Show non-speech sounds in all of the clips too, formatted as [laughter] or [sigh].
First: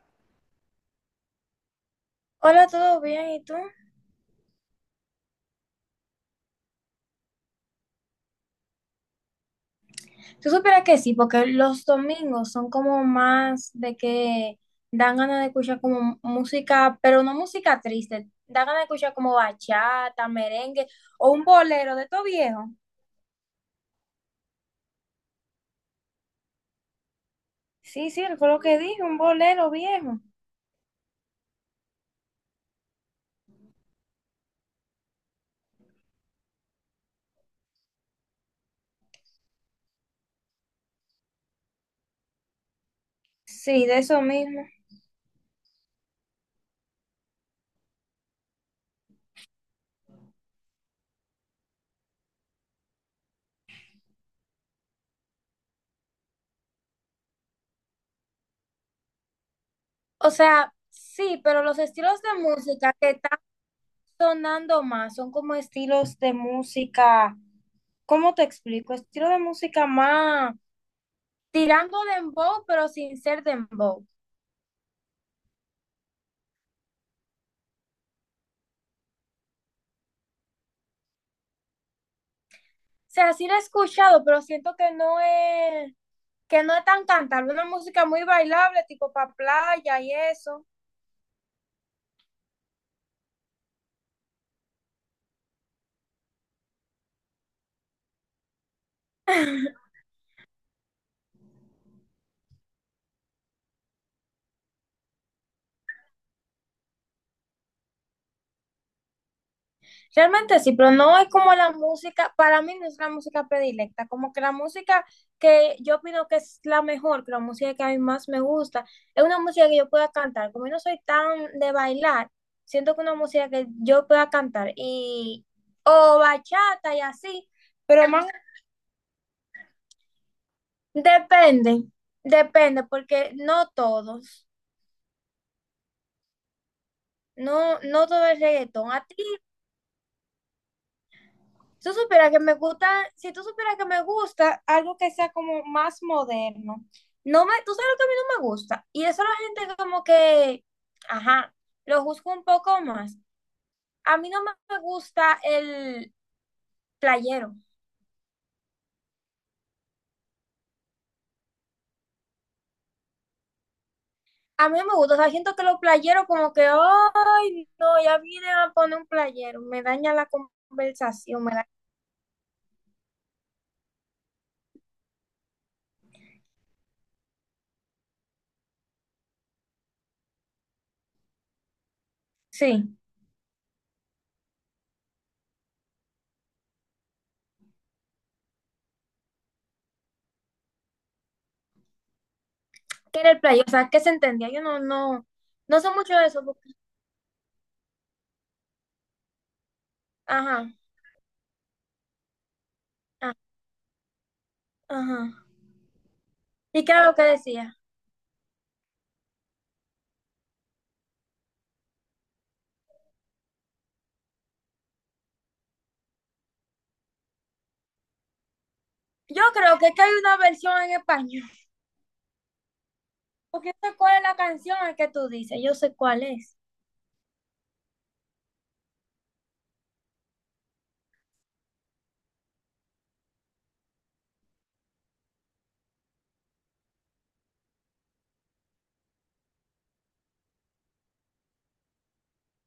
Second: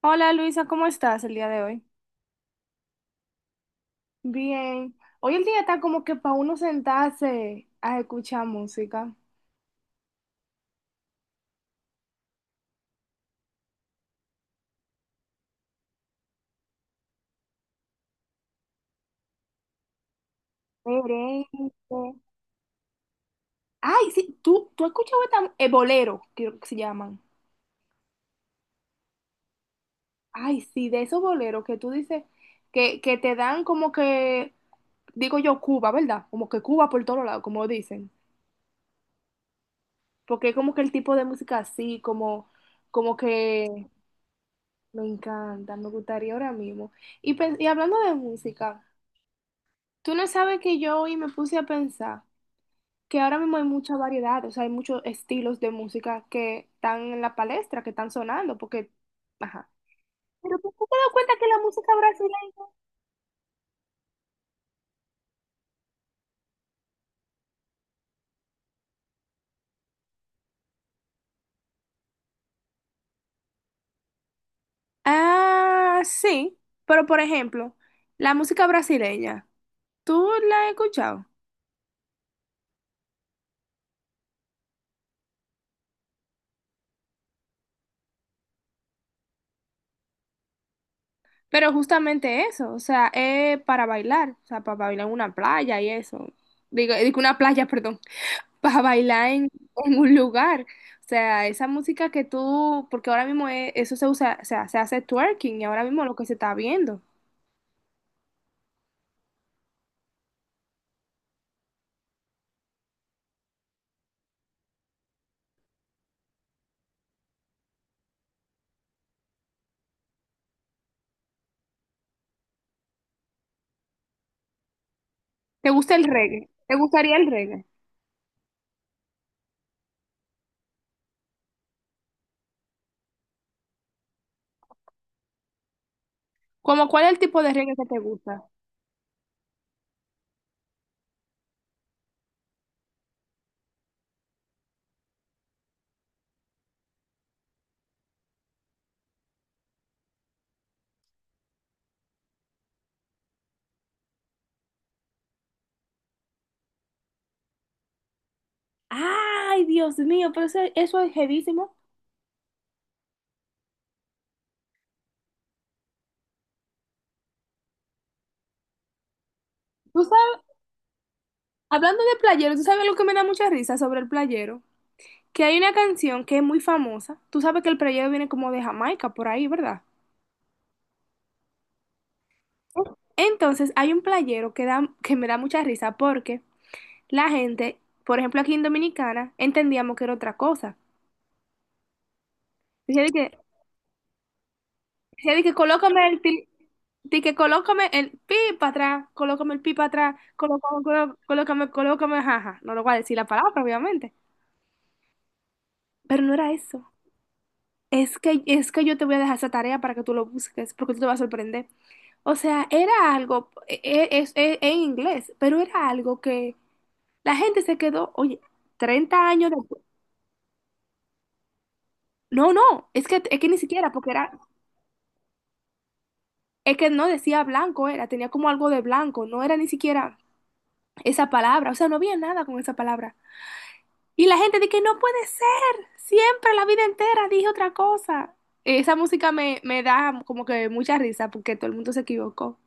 Hola Luisa, ¿cómo estás el día de hoy? Hola, ¿todo bien? ¿Y tú? Bien, hoy el día está como que para uno sentarse a escuchar música. Tú supieras que sí, porque los domingos son como más de que dan ganas de escuchar como música, pero no música triste, dan ganas de escuchar como bachata, merengue o un Merengue. bolero de todo viejo. Ay, sí, tú has escuchado esta, bolero, creo que se llaman. Sí, sí, fue lo que dije, un bolero viejo. Ay, sí, de esos boleros que tú dices que te dan como que, digo yo, Cuba, ¿verdad? Como que Cuba por todos lados, como dicen. Porque es como que el tipo de música así, como, como Sí, que de eso mismo. me encanta, me gustaría ahora mismo. Y, y hablando de música. Tú no sabes que yo hoy me puse a pensar que ahora mismo hay mucha variedad, o sea, hay muchos estilos de música que están en la palestra, que están sonando, porque, ajá. O Pero sea, tú te das cuenta sí, que la pero los música estilos de brasileña... música que están sonando más son como estilos de música, ¿cómo te explico? Estilo de música más tirando dembow, pero sin ser dembow. O Ah, sí, pero por ejemplo, la música brasileña, ¿tú la has escuchado? sea, sí la he escuchado, pero siento que no es tan cantable, una música muy bailable, tipo para playa y eso. Pero justamente eso, o sea, es para bailar, o sea, para bailar en una playa y eso. Digo, digo una playa, perdón. Para bailar en [laughs] un lugar. O sea, esa música que tú, porque ahora mismo eso se usa, o sea, se hace twerking y ahora mismo lo que se está viendo. Realmente sí, pero no es como la música, para mí no es la música predilecta, como que la música que yo opino que es la mejor, que la música que a mí más me gusta, es una música que yo pueda cantar, como yo no soy tan de bailar, siento que una música que yo pueda cantar y ¿Te gusta el o reggae? ¿Te bachata y gustaría el así, reggae? pero más. Depende, depende, porque no todos, ¿Cómo cuál es el tipo de reggae no, que te no todo el gusta? reggaetón. A ti, si tú supieras que me gusta, si tú supieras que me gusta algo que sea como más moderno, no me, tú sabes lo que a mí no me gusta, y eso la gente como que, ajá, lo juzga un poco más. A mí no me gusta el playero, Ay, Dios mío, pero eso es heavísimo. a mí no me gusta, o sea, siento que los playeros como que, ay, no, ya vienen a poner un playero, me Tú daña la sabes, conversación, me da, hablando de playero, tú sabes lo que me da mucha risa sobre el playero, que hay una canción que es muy famosa. Tú sabes que el playero viene como de Jamaica, por ahí, ¿verdad? sí. Entonces hay un playero que da, que me da mucha risa porque la gente, por ejemplo, aquí en Dominicana, entendíamos que era otra cosa. Decía de Que era que, el play, o sea, que se entendía. Yo no, no, decía de que no sé colócame mucho el de eso, porque de que colócame el pi para atrás, colócame el pi para atrás, Ajá, colócame, colócame, colócame, jaja. No lo voy a decir la ah, palabra, obviamente. ajá. Pero no era ¿Y eso. qué era lo que decía? Es que yo te voy a dejar esa tarea para que tú lo busques, porque tú te vas a sorprender. O sea, era algo, es en inglés, pero era algo que la gente se quedó, oye, 30 Yo años creo después. que hay una versión en español, No, no, es que ni porque yo siquiera, sé porque cuál es era, la canción que tú dices, yo sé cuál es. es que no decía blanco, era, tenía como algo de blanco, no era ni siquiera esa palabra, o sea, no había nada con esa palabra. Y la gente de que no puede ser, siempre la vida entera dije otra cosa. Esa música me, me da como que mucha risa porque todo el mundo se equivocó.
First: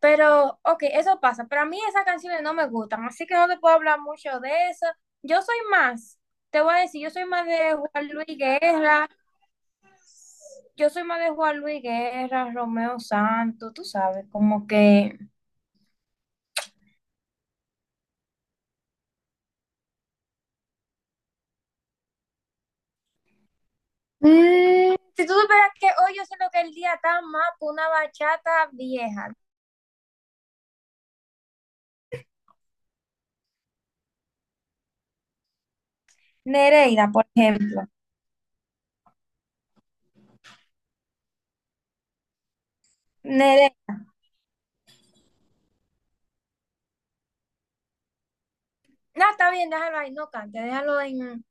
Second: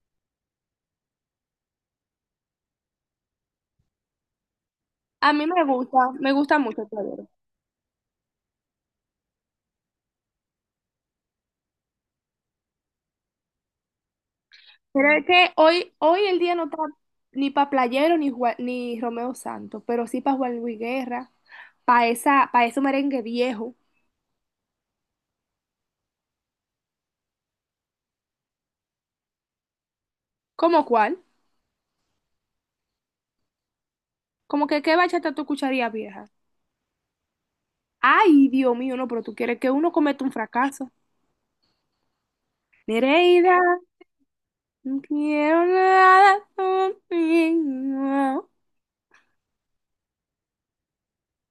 Pero, ok, eso pasa. Pero a mí esas canciones no me gustan, así que no te puedo hablar mucho de eso. A Yo mí soy más, me gusta te voy a mucho decir, yo Teodoro. soy más de Juan Luis Guerra, yo soy más de Juan Luis Guerra, Romeo Santos, tú sabes, como Pero que es que hoy, hoy el día no está ni para Playero ni, ni Romeo Santos, pero sí para Juan Luis Guerra, para esa, para ese merengue viejo. Si tú supieras que hoy yo siento que el día está más por una bachata vieja. ¿Cómo cuál? Como que qué bachata tú escucharías vieja. Nereida, por ejemplo. Ay, Dios mío, no, pero tú quieres que uno cometa un fracaso. Nereida, Nereida. no quiero nada contigo. No, está bien, déjalo ahí, no cante, déjalo en...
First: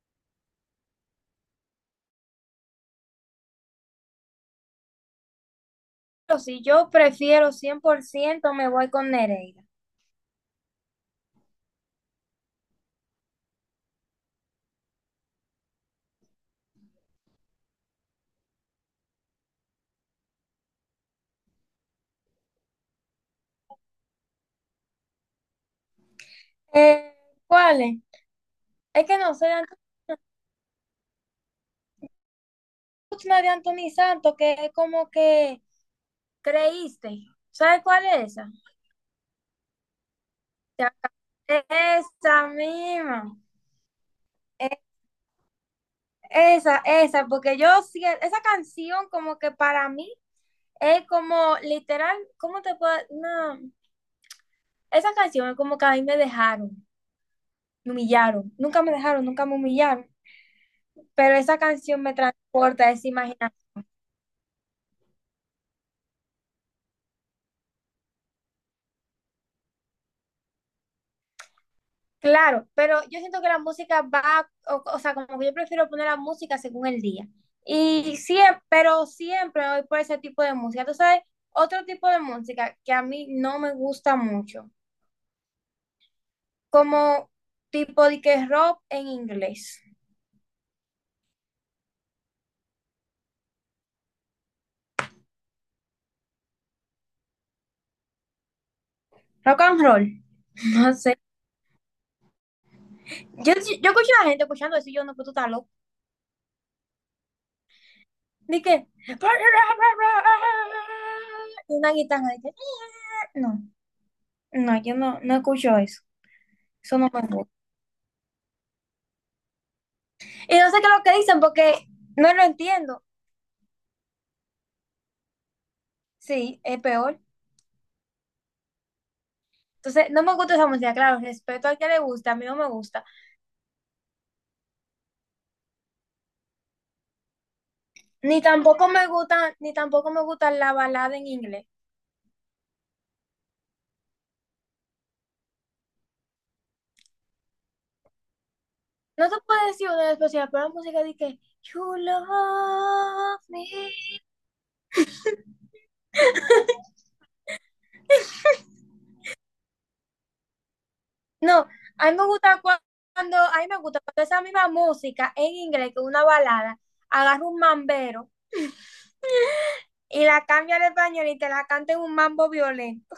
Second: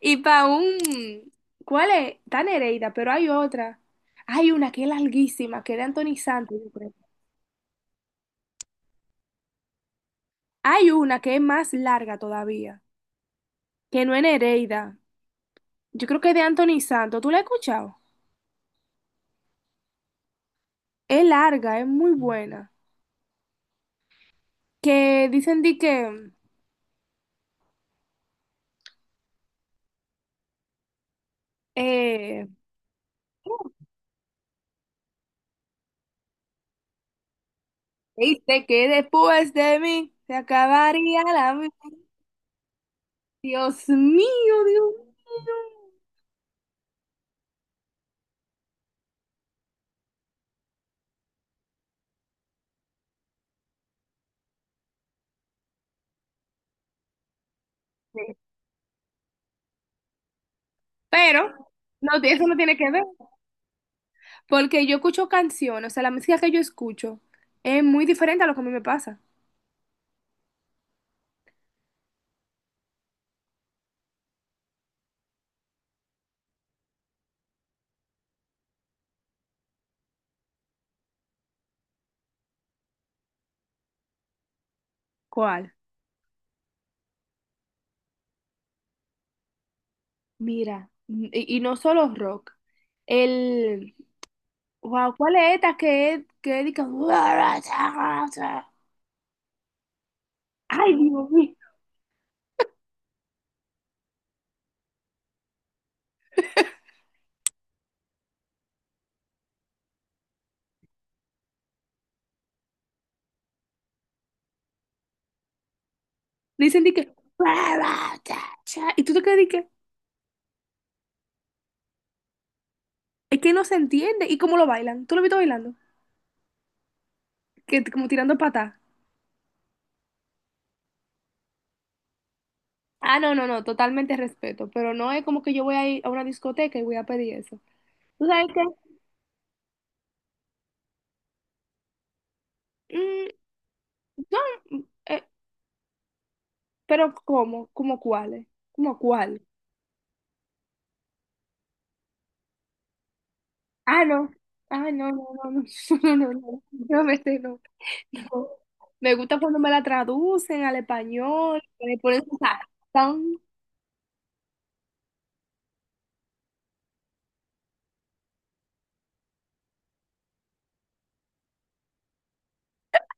Y para un... ¿Cuál es? Está Nereida, pero hay otra. Hay una que es larguísima, que es de Anthony Pero Santos, si yo yo creo. prefiero 100% me voy con Nereida. Hay una que es más larga todavía, que no es Nereida. Yo creo que es de Anthony Santos. ¿Tú la has escuchado? Es larga, es muy buena. Que dicen di que... Eh, ¿Cuál es? Es que no sé, la Eh, última de Anthony Santos, que es como que creíste. ¿Sabes cuál es esa? dice que después de mí se Te acabaría la acabé. vida. Esa misma. Dios mío, Eh, Dios mío. Esa, esa, porque yo siento, esa canción como que para mí es como, literal, ¿cómo te puedo...? No, esa canción es como que a mí me dejaron, me humillaron. Nunca me dejaron, nunca me humillaron. Pero Pero esa canción no, me eso no tiene transporta que a ver, esa imaginación. porque yo escucho canciones, o sea, la música que yo escucho es muy diferente a lo que a mí me pasa. Claro, pero yo siento que la música va, o sea, como que yo prefiero poner la música según el día. Y siempre, pero siempre voy por ese tipo de música. Tú sabes, otro tipo de música que a mí no me gusta mucho, ¿Cuál? como tipo de que rock en inglés, Mira, y no solo rock. El, wow, ¿cuál es esta que es rock and roll, [laughs] no ay, sé. Dios mío. Yo, sí, yo escucho a la gente escuchando eso y yo no, pero tú estás loco. ¿De qué? Y una guitarra, de que, "Ah, no, no, yo no, no escucho eso. Dicen de Eso no que, me gusta. y tú te quedas de que, Y no sé qué es lo que dicen porque no lo entiendo. es que no se entiende, y cómo lo bailan, tú lo viste bailando, Sí, es peor. que como tirando patas. Entonces, no me gusta esa música, claro, respeto al que le gusta, a mí no me gusta. Ah, no, no, no, totalmente respeto, pero no es como que yo voy a ir a una discoteca y voy a pedir eso. ¿Tú Ni sabes qué? tampoco me gusta, ni tampoco me gusta la balada en inglés. Mm, no, mm, eh, pero ¿cómo? ¿Cómo cuáles? ¿Cómo No te cuál? puedo decir una especial, pero si la música de que, you love me. Ah, no. Ah, no, no, no, no, [laughs] no, no, no, [laughs] no, vete, no, no. Me gusta cuando me la traducen al español, No, que le a mí ponen me su gusta cua- cuando, sazón, a mí me gusta cuando esa misma música en inglés, que es una balada, agarra un mambero y la cambia al español y te la canta en un mambo violento.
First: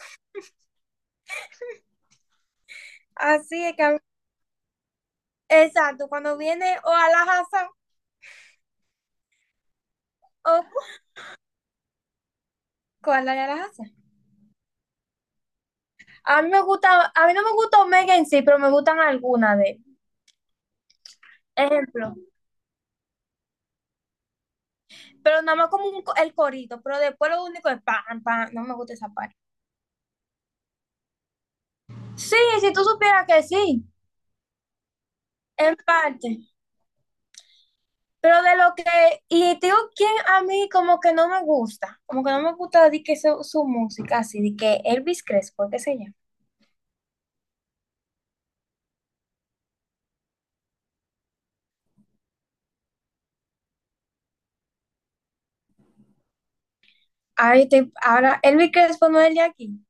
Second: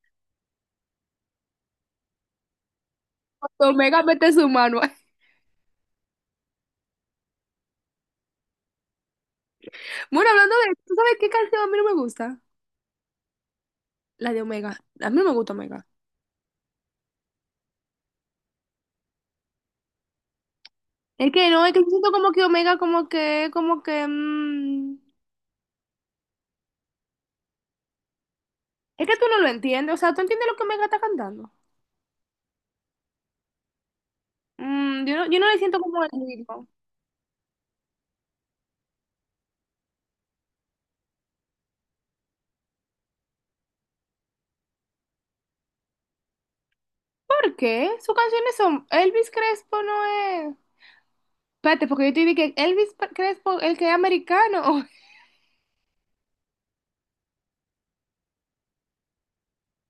Así cuando es que, a mí Omega mete su mano. [laughs] exacto, cuando viene o a la Hazán, Bueno, hablando o de, ¿tú sabes qué canción a mí no me gusta? ¿cuál era la Hazán? La de Omega. A mí no me gusta Omega. A mí me gusta, a mí no me gusta Omega en sí, pero me gustan algunas de él. Es que no, es que siento Ejemplo, como que Omega como que, mm, pero nada más como un co- el corito, pero después lo único es pam, pam, no me gusta es esa que tú parte. no lo entiendes, o sea, ¿tú entiendes lo que Omega está cantando? Sí, si tú supieras que sí, Mm, yo no, yo no le en siento como el parte. ritmo. Pero de lo que, y te digo quién a mí como que no me gusta, como que no me gusta de que su música, así, de que Elvis Crespo, qué sé yo. ¿Por qué? Sus canciones son Elvis Crespo no es. Espérate, porque yo te dije que Elvis Crespo, el que es americano, [laughs] Ahora, estoy- ahora, Elvis Crespo no es el de aquí,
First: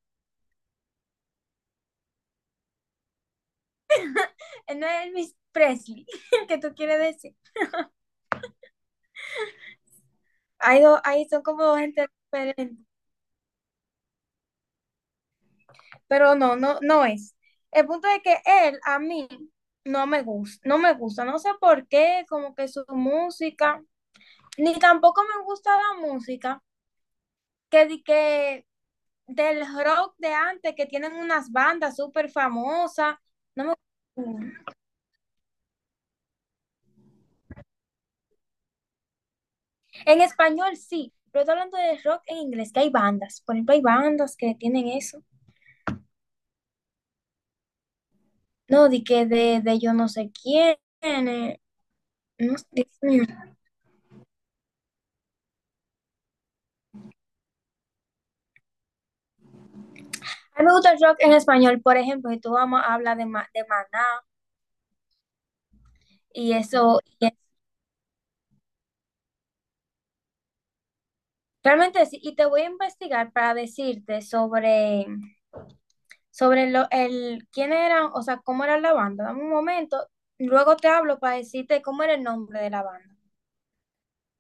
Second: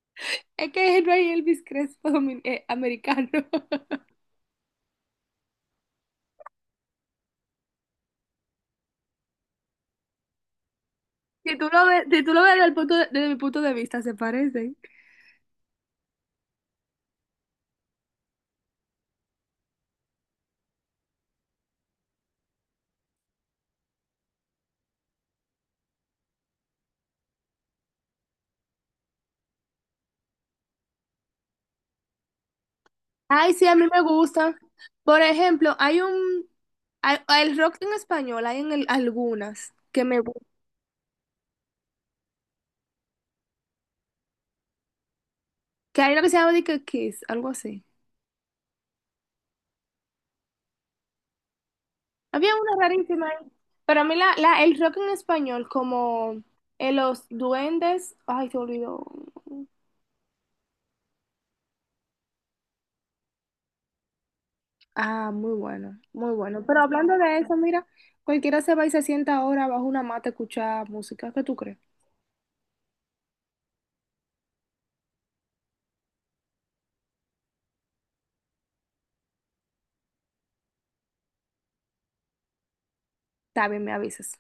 es que no hay Elvis Crespo americano. [laughs] él no es Elvis Presley, [laughs] que tú quieres decir. Ahí, do- ahí son Si como tú dos lo ves, gente si tú lo ves desde el diferente, desde mi punto de vista, se parecen. pero no, no, no es. El punto es que él a mí no me gusta, no me gusta, no sé por qué, como que su música, ni tampoco me gusta la música que, di que del rock de antes, que tienen unas bandas súper famosas. Ay, sí, a mí me gusta. Por ejemplo, hay un el rock en español, hay en algunas que me En gustan. español sí, pero estoy hablando de rock en inglés, que hay bandas. Por ejemplo, hay bandas que tienen eso. Que hay una que se llama de que Kiss, algo así. No, di que de yo no sé quién. eh, no, Había Dios una mío. rarísima ahí. Pero a mí la, la, el rock en español, como los duendes, ay, se olvidó. A mí me gusta el rock en español, por ejemplo, si tú vamos a hablar de, Ma- de Maná Ah, muy bueno, muy y bueno. Pero eso, hablando y de eso, mira, cualquiera se va y se sienta ahora bajo una mata a escuchar música. ¿Qué tú crees? realmente sí, y te voy a investigar para decirte sobre, sobre lo, el, quién era, o sea, cómo era la banda. Dame un momento, luego te hablo para decirte cómo era el nombre de la banda. Está bien, me avisas.